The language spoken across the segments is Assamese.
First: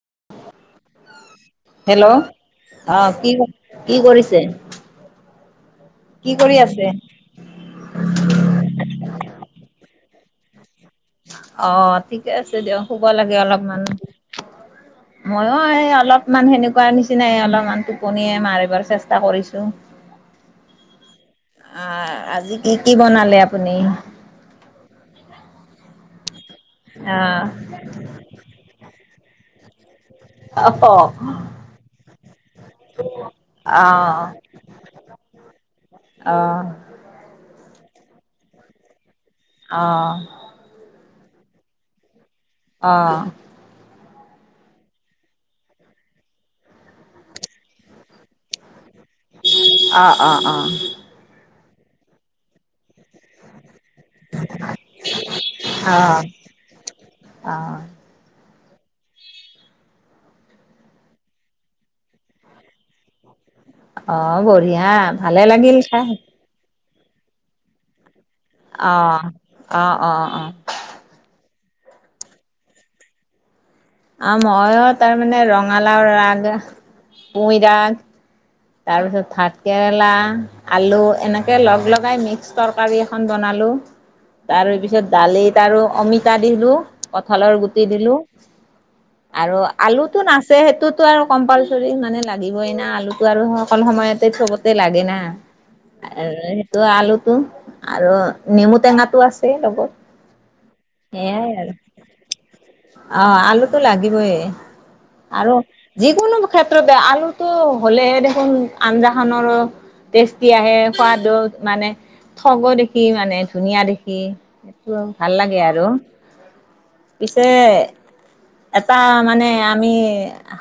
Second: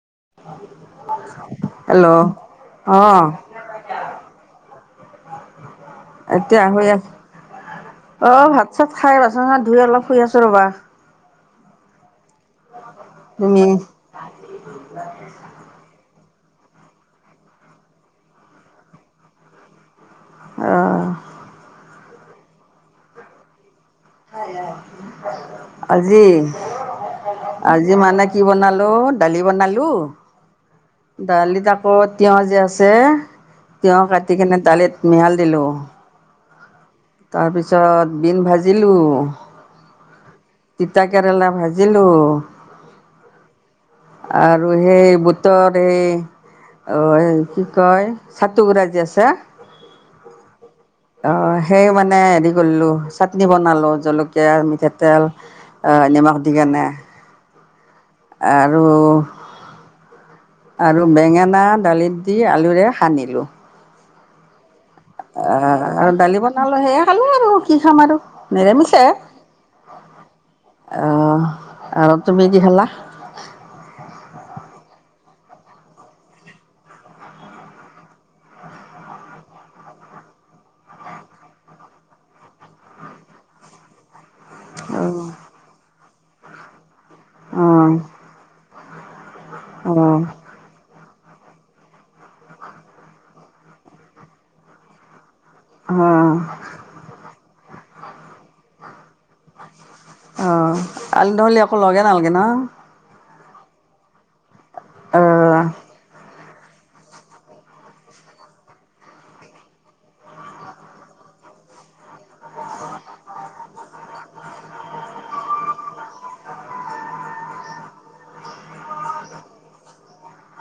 [unintelligible] হেল্ল' হেল্ল'অ অ কি কি কৰিছে কি কৰি এতিয়া হৈ আছে অ ভাত চাত খাই বাচন ধুই অলপ শুই আছো ৰবা অ ঠিকে আছে দিয়ক শুব লাগে তুমি অলপমান মই এই অলপ ইমান সেনেকোৱা নিচিনাই অলপমান টোপনিয়ে মাৰিবৰ চেষ্টা কৰিছো অ আহ আজি কি কি বনালে আপুনি আজি আহ আজি মানে কি বনালো দালি বনালো অহ দালিত আকৌ তিঁয়হ যে আছে তিয়হ আহ কাটি কিনে দালিত মিহল দিলো আহ তাৰপিছত বিন ভাজিলোঁ অ তিতা কেৰেলা ভাজিলো অ আৰু সেই বোটৰ এই অ কি কয় চাটোগুৰা যে আছে অ অ অ অ' সেই মানে হেৰি কৰিলোঁ চাটনি বনালো জলকীয়া মিঠাতেল আ নিমখ দি কেনে আ আৰু আৰু বেঙেনা দালিত দি আলুৰে সানিলো অ বঢ়িয়া ভালে আ লাগিল খাই। আৰু দালি বনালো সেয়াই খালো আৰু কি খাম আৰু অ নিৰামিষে অ অ অ আ আৰু তুমি কি খালা? আ ময়ো তাৰমানে ৰঙালাও ৰাগ পুই ৰাগ তাৰ পিছত ভাত কেৰেলা আলু এনেকে লগ লগাই মিক্স তৰকাৰী এখন বনালো লো তাৰ পিছত অ' দালিত আৰু অমিতা দিলো কঁঠালৰ গুটি অ' দিলো আৰু আলুটো অ' নাচে সেইটোতো আৰু কম্পালচৰি মানে লাগিবই না আলু আৰু সকলো সময়তে চবতে লাগে না অ' সেইটো আলুটো আৰু নেমু টেঙাটো আছে লগত অ আলু সেয়াই নহ'লে আৰু আকৌ লগে নালগে ন অ আলুটো লাগিবই আৰু অ' যিকোনো ক্ষেত্ৰতে আলুতটো হ'লে হে দেখোন আঞ্জাখনৰো টেষ্টি আহে সোৱাদো মানে ঠগো দেখি মানে ধুনীয়া দেখি সেটো ভাল লাগে আৰু পিছে এটা মানে আমি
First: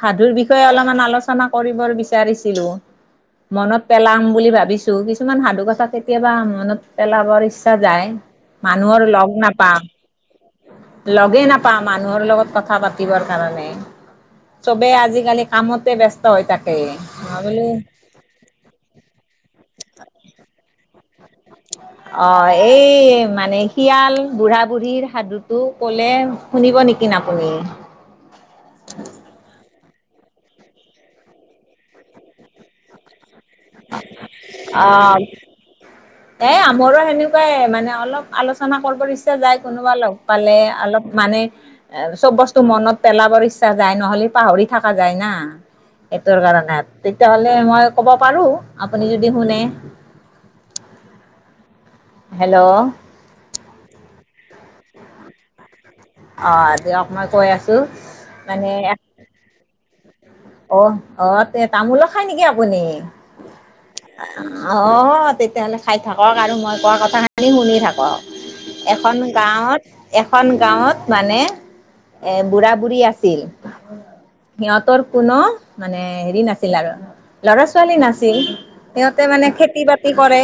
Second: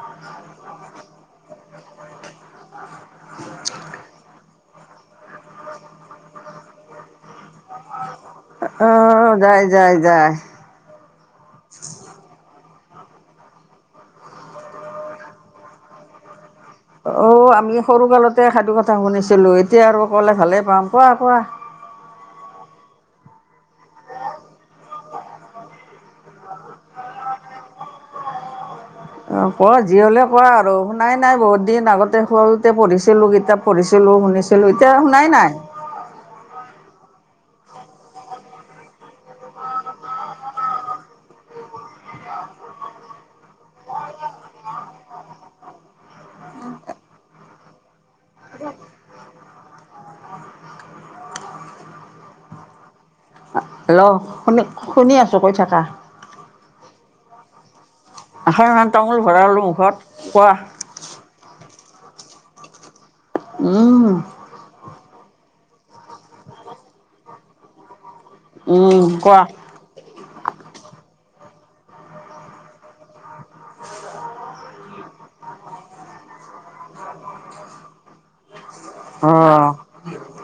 সাধুৰ বিষয়ে অলপমান আলোচনা কৰিবৰ বিচাৰিছিলো মনত পেলাম বুলি ভাবিছো কিছুমান সাধু কথা কেতিয়াবা মনত পেলাবৰ ইচ্ছা যায় মানুহৰ লগ অ' যায় নাপাওঁ যায় যায়। লগেই নাপাওঁ মানুহৰ লগত কথা পাতিবৰ কাৰণে চবেই আজিকালি কামতে ব্যস্ত হৈ থাকে অ মই বোলো আমি সৰু কালতে সাধু কথা শুনিছিলো এতিয়া আৰু ক'লে ভালে পাম কোৱা কোৱা। অ এই মানে শিয়াল বুঢ়া বুঢ়ীৰ সাধুতটো কলে শুনিব নেকি আপুনি? অ ক যি হ'লে ক আৰু শুনাই নাই বহুত দিন আগতে সৰুতে পঢ়িছিলো কি কিতাপ পঢ়িছিলো শুনিছিলো এতিয়া অ' শুনাই নাই এ আমাৰো হেনেকুৱাই মানে অলপ আলোচনা কৰিব ইচ্ছা যায় কোনোবা লগ পালে অলপ মান মানে চব বস্তু মনত পেলাবৰ ইচ্ছা যায় নহলে পাহৰি থকা যায় না সেইটোৰ কাৰণে তেতিয়াহলে মই ক'ব পাৰো আপুনি যদি শুনে হেল্ল' ল শুনি শুনি আছো কৈ থাকা অ' দিয়ক মই কৈ আছোঁ এখন মান তামোল ভৰালো মুখত কোৱা অ আহ তামোলো খাই নেকি আপুনি? উম অ' তেতিয়াহ'লে খাই থাকক আৰু মই কোৱা কথাখিনি শুনি থাকক উম এখন কোৱা গাঁৱত এখন গাঁৱত মানে এ বুঢ়া বুঢ়ী আছিল সিহঁতৰ কোনো মানে হেৰি নাছিল আৰু ল'ৰা ছোৱালী নাছিল সিহঁতে মানে অ' খেতি বাতি কৰে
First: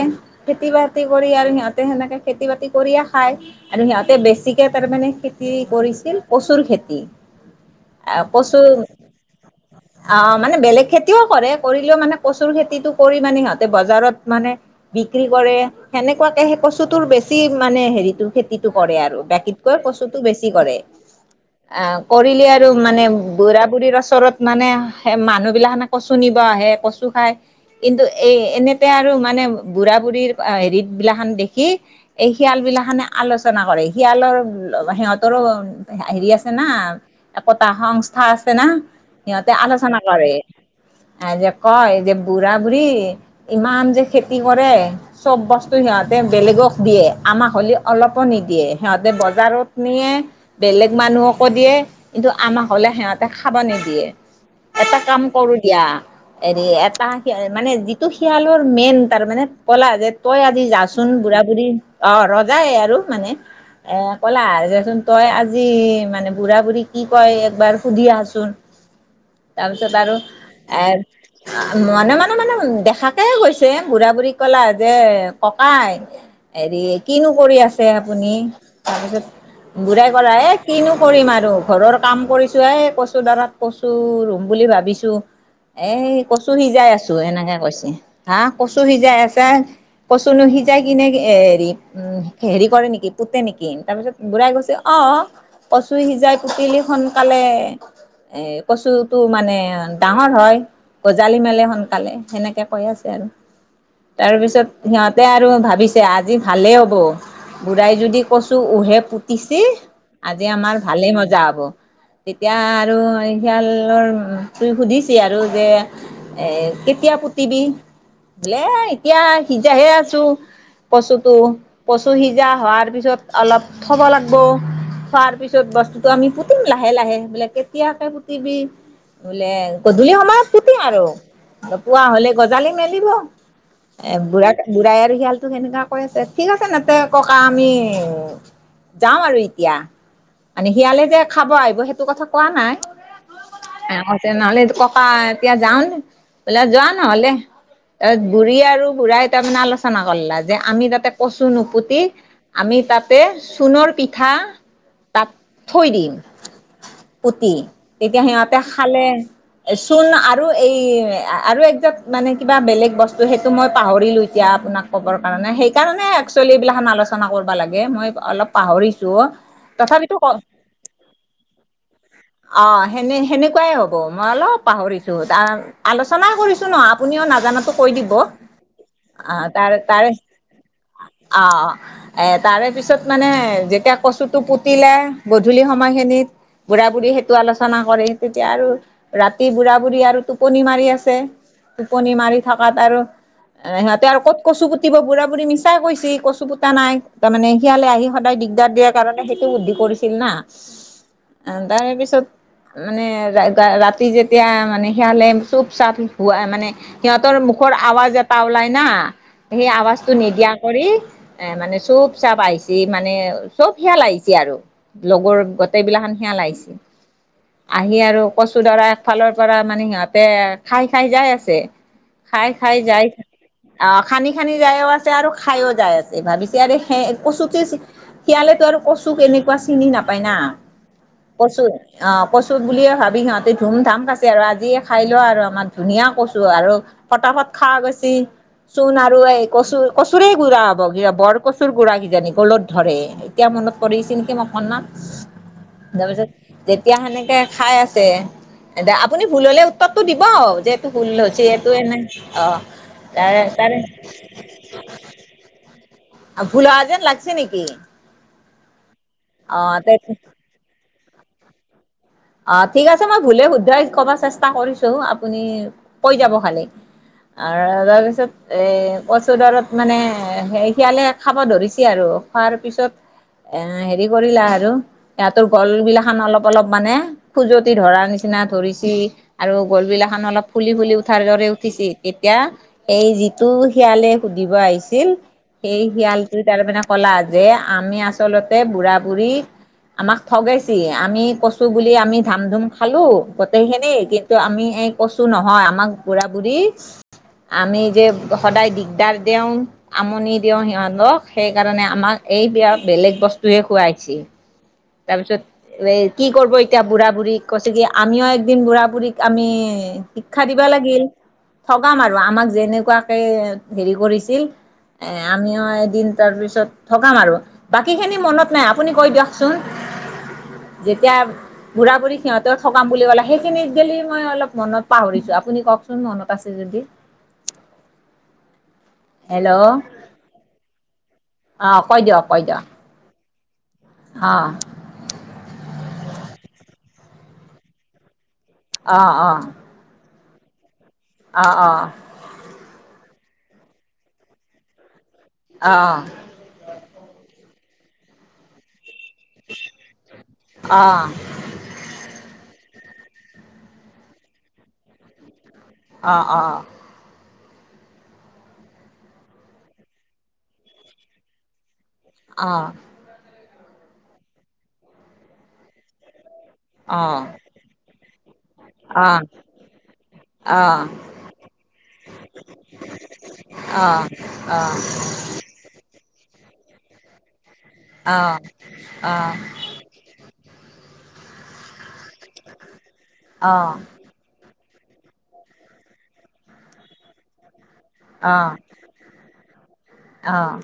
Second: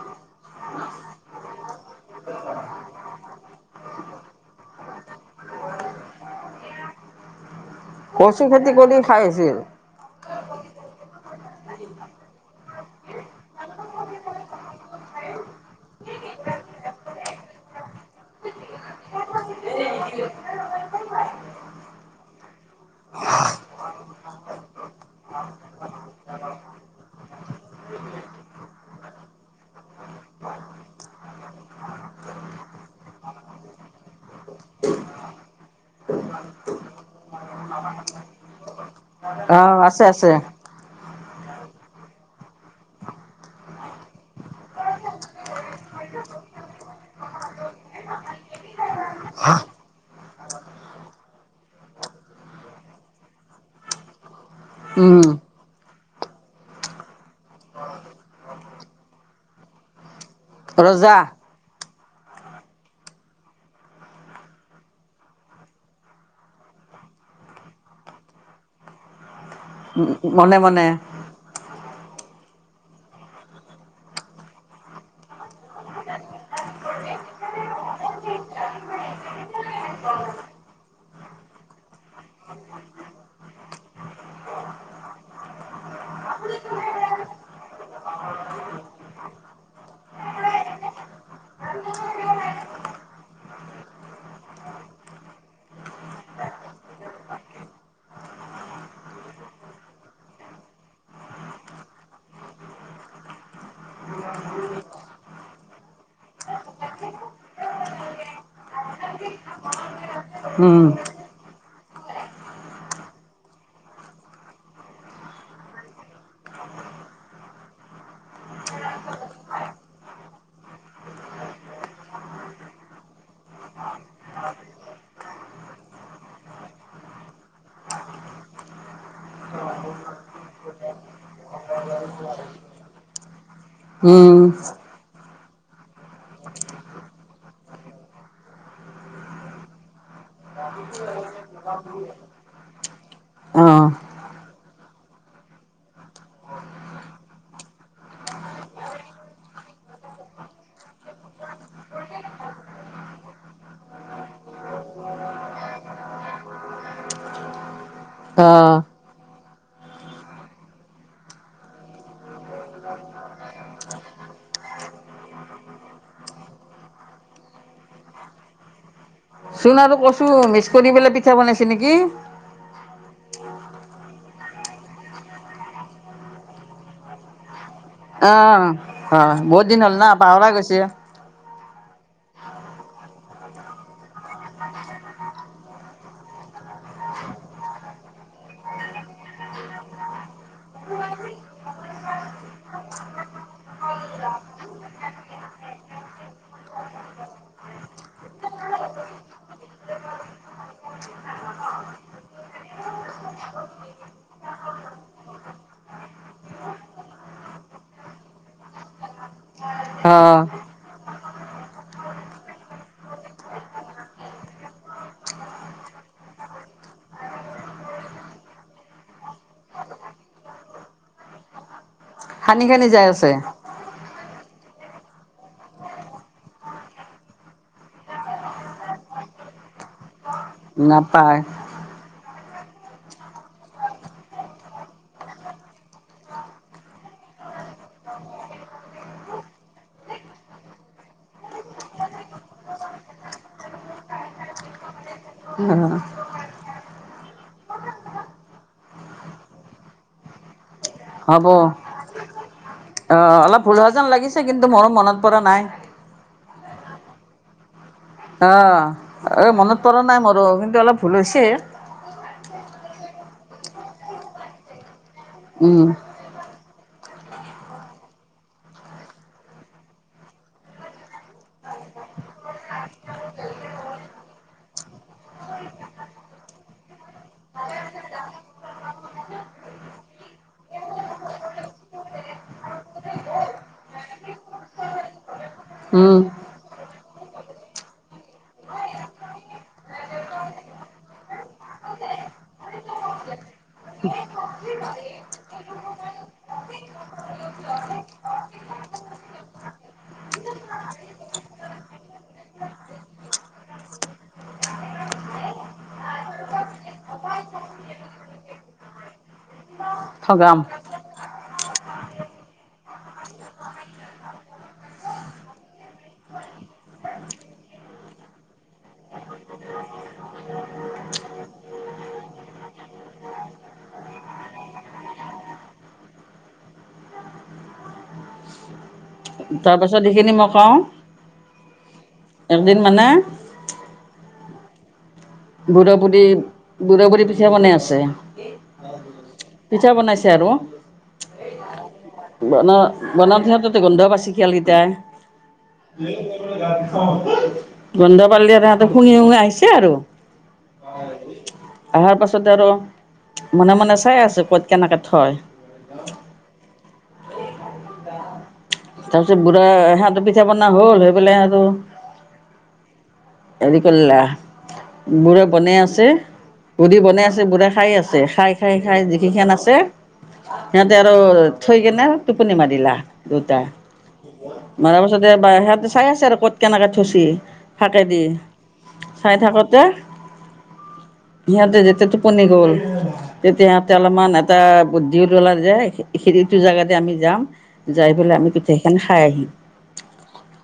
খেতি বাতি কৰি আৰু সিহঁতে হেনেকে খেতি বাতি কৰিয়ে খায় আৰু সিহতে বেছিকে তাৰমানে খেতি কৰি ছিল কচুৰ খেতি কচু খেতি কৰি খাই আছিল অ মানে বেলেগ খেতি খেতিও কৰে কৰিলেও মানে কচুৰ খেতিতটো কৰি মানে সিহঁতে বজাৰত মানে বিক্ৰী কৰে হেনে হেনেকুৱাকে সেই কচুটোৰ বেছি মানে হেৰিটো খেতিটো কৰে আৰু বাকীতকৈ কচুটো বেছি কৰে অ কৰিলি আৰু মানে বুঢ়া বুঢ়ী ৰ ওচৰত মানে মানুহ বিলাকখানে কচু নিব আহে কচু খায় কিন্তু এই এনেতে আৰু মানে বুঢ়া বুঢ়ীৰ হেৰিত বিলাখন দেখি এই শিয়াল বিলাখনে আলোচনা কৰে শিয়াল ‌য়ালৰ সিহঁতৰো হেৰি আছে না একতা সংস্থা আছে না সিহঁতে অ' আলোচনা আছে আছে কৰে যে কয় যে বুঢ়া- বুঢ়ী ইমান যে খেতি কৰে, চব বস্তু সিহঁত বেলেগক দিয়ে আমাক হ'লে অলপো নিদিয়ে, সিহঁতে বজাৰত নিয়ে বেলেগ মান নুহকো দিয়ে কিন্তু আমাক হলে সিহঁতে খাব নিদিয়ে। এটা উম কাম কৰো দিয়া। হেৰি এটা মানে যিটো শিয়ালৰ মেইন তাৰ মানে কলা যে তই আদি যাচোন ৰজা বুঢ়া -বুঢ়ী অ ৰজাই আৰু মানে এ কলা যেচোন তই আজি মানে বুঢ়া -বুঢ়ী কি কয় একবাৰ সুধি আহচোন। তাৰপিছত আৰু মনে এ মনে মনে মনে মনে দেখাকে গৈছে বুঢ়া- বুঢ়ী কলা যে ককাই হেৰি কিনো কৰি আছে আপুনি, তাৰপিছত বুঢ়াই কলে এ কিনো কৰিম আৰু ঘৰৰ কাম কৰিছো হে কচু দাৰত কচো ৰুম বুলি ভাবিছো। এ কচু সিজাই আছো এনেকে কৈছে, হা কচু সিজাই আছে। কচুনো সিজাই কিনে হেৰি উম হেৰি কৰে নেকি পোতে নেকি তাৰ পিছত বুঢ়াই কৈছে অ অ, কচু সিজাই পুতিলি সোনকালে এ, কচুটো মানে ডাঙৰ হয়। গজালি মেলে সোনকালে সেনেকে কৈ আছে আৰু। তাৰপিছত সিহঁতে আৰু ভাবিছে আজি ভালেই হ'ব। বুঢ়াই যদি কৈছো উহে পুতিছে আজি আমাৰ উম ভালেই মজা হব, তেতিয়া আৰু শিয়ালৰ তুই সুধিছি আৰু যে এ কেতিয়া পুতিবি? বোলে এতিয়া সিজাইহে আছো। কচুটো, কচু সিজা হোৱাৰ পিছত অলপ থব লাগিব। খোৱাৰ পিছত বস্তুটো আমি পুতিম লাহে-লাহে। বোলে, কেতিয়াকে পুতিবি? বোলে গধূলি সময়ত পুতিম আৰু নোপোৱা হলে গজালি মেলিব। এ উম। বুঢ়া বুঢ়াই আৰু শিয়ালটো সেনেকা কৈ আছে, ঠিক আছে ন তে ককা আমি যাওঁ আৰু এতিয়া। মানে, শিয়ালে যে খাব আহিব সেইটো কথা কোৱা নাই। অ' কৈছে নহ'লে ককা এতিয়া যাও বলো যোৱা নহ'লে। তাৰ বুঢ়ী আৰু বুঢ়াই তাৰমানে আলোচনা কৰিলা যে আমি তাতে কচো নুপুতি আমি তাতে চূণৰ পিঠা তাত থৈ দিম। পুতি, তেতিয়া সিহঁতে অ' খালে চোন আৰু এই আৰু একজাত মানে কিবা বেলেগ বস্তু সেইটো মই পাহৰিলো এতিয়া। আপোনাক ক'বৰ কাৰণে সেইকাৰণে একচুৱেলি এইবিলাকখন আলোচনা কৰিব লাগে। মই অলপ পাহৰিলো। চোন আৰু কচু মিক্স কৰি পেলাই পিঠা বনাইছে নেকি? অ, সেনে সেনেকুৱাই হ'ব। মই অলপ পাহৰিছোঁ ত আলোচনা কৰিছোঁ ন আপুনিও নাজানো কৈ দিব। আহ অ আহ, বহুত তাৰে দিন হ'ল তাৰে না পাহৰা গৈছে অ এ, তাৰে পিছত মানে যেতিয়া কচুটো পুতিলে গধূলি সময়খিনিত বুঢ়া-বুঢ়ী সেইটো আলোচনা কৰে তেতিয়া আৰু ৰাতি বুঢ়া-বুঢ়ী আৰু টোপনি মাৰি আছে। টোপনি মাৰি থাকাত আৰু সিহঁতে আৰু কত কচু পুতিব বুঢ়া-বুঢ়ী মিছাই কৈচি কচু পুতা নাই তাৰমানে সিয়ালে আহি সদায় দিগদাৰ দিয়াৰ কাৰণে সেইটো বুদ্ধি কৰিছিল না তাৰে পিছত মানে ৰা ৰাতি যেতিয়া মানে শিয়ালে চুপ-চাপ হুৱাই মানে সিহঁতৰ মুখ কৰ আৱাজ এটা ওলায় না সেই আৱাজটো নিদিয়া কৰি এ মানে চুপ-চাপ আহিছে মানে চব শিয়াল আহিছে। আৰু লগৰ গোটেই বিলাখান শিয়াল আহিছে। আহি আৰু কচু দৰা এফালৰ পৰা মানে সিহঁতে খাই খাই যায় আছে। খাই সানি খাই সানি যাই যায় আছে অ খানি-খানি যায়ও আছে আৰু খাইও যাই আছে ভাবিছে আৰু সে কচুটো শিয়ালেতো আৰু কচু কেনেকুৱা চিনি নাপায় না। নাপায় কচু অ কচু বুলিয়ে ভাবি সিহঁতে ধুম-ধাম খাছে আৰু আজিয়ে খাই ল আৰু আমাৰ ধুনীয়া কচু আৰু প তক ত খা গৈছ। চোন আৰু এই কচু, কচুৰেই গুড়া হব বৰ কচুৰ গুড়া কিজানি গ'লত ধৰে এতিয়া মনত পৰিছে নেকি অকণমান। তাৰপিছত তেতিয়া সেনেকে খাই আছে। আপুনি ভুল হলে উত্তৰটো দিব যে এইটো ভুল হৈছে হ'ব এইটো এনে অ। অ, তাৰে অলপ তাৰে ভুল হোৱা যেন লাগিছে কিন্তু, মোৰো মনত পৰা নাই। ভুল হোৱা যেন লাগছে নেকি? অ, এই অ মনত পৰা তে নাই মোৰো কিন্তু অলপ ভুল হৈছে। অ, ঠিক আছে মই ভুলে শুধই কব চেষ্টা কৰিছো, আপুনি উম কৈ যাব খালি। আৰু তাৰপিছত এই কচু দাৰত মানে স শিয়ালে খাব ধৰিছে আৰু খোৱাৰ পিছত এ হেৰি কৰিলা আৰু সিহঁতৰ গল বিলা খান অলপ-অলপ মানে। খুজতি ধৰাৰ নিচিনা ধৰিছে আৰু গল বিলা খনো অলপ ফুলি-ফুলি উঠাৰ দৰে উঠিছে। এতিয়া এই যিটো শিয়ালে সুধিব আহিছিল সেই উম শিয়ালটো তাৰমানে কলা যে আমি আচলতে বুঢ়া বুঢ়ী আমাক ঠগাইছে, আমি কচু বুলি আমি ধাম ধুম খালোঁ গোটেইখিনি কিন্তু আমি এই কচু নহয় আমাক বুঢ়া বুঢ়ী [unintelligible] আমি যে সদায় দিগদাৰ দিওঁ আমনি দিওঁ সিহঁতক সেইকাৰণে আমাক এই বিয়াক বেলেগ বস্তুহে খুৱাইছে তাৰ পিছত এ কি কৰব এতিয়া বুঢ়া বুঢ়ীক কৈছে কি আমিও একদিন বুঢ়া বুঢ়ীক আমি শিক্ষা ঠগাম দিবা লাগিল, ঠগাম আৰু আমাক যেনেকোৱাকে হেৰি কৰিছিল এ আমিও এদিন তাৰ পিছত থগাম আৰু বাকী খিনি মনত নাই আপুনি কৈ দিয়ক চোন যেতিয়া বুঢ়া বুঢ়ী সিহঁতেও থগাম বুলি ক'লে সেইখিনিত গ'লে মই অলপ মনত পাহৰিছোঁ আপুনি কওক চোন মনত আছে যদি হেল্ল' তাৰপাছত সেইখিনি মই কওঁ অ কৈ দিয়ক কৈ দিয়ক হে অ বুঢ়া বুঢ়ী বুঢ়া বুঢ়ী পিঠা বনাই আছে অ অ পিঠা বনাইছে আৰু অ অ বনাওতে পিঠ ততে গন্ধ পাইছে শিয়ালকেইটাই অ অ গন্ধ পাললি আৰ ততৰ শুঙি শুঙি আহিছে আৰু অ অহাৰ পাছত আৰু মনে মনে চাই আছো ক'ত কেনেকে থয় অ অ অ তাৰ পিছত বুঢ়া সিহঁতৰ পিঠা বনা হ'ল সেই পেলাই আৰু অ হেৰি কৰিলা বুঢ়াই বনাই আছে বুঢ়ী বনাই আছে বুঢ়া খাই আছে খাই খাই খাই যিকেইখান আছে অ সিহঁতে আৰু থৈ কেনে টোপনি মাৰিলা দুটা মৰা পিছতে বা সিহঁতে চাই আছে আৰু ক'ত কেনেকে থৈচি তাকেদি চাই থাকোঁতে সিহঁতে যেতিয়া টোপনি গ'ল তেতিয়া সিহঁতে অলপমান এটা বুদ্ধি উললা য সেইটো জেগাতে আমি যাম যাই পেলাই অ আমি পিঠিখন খাই আহিম অ অ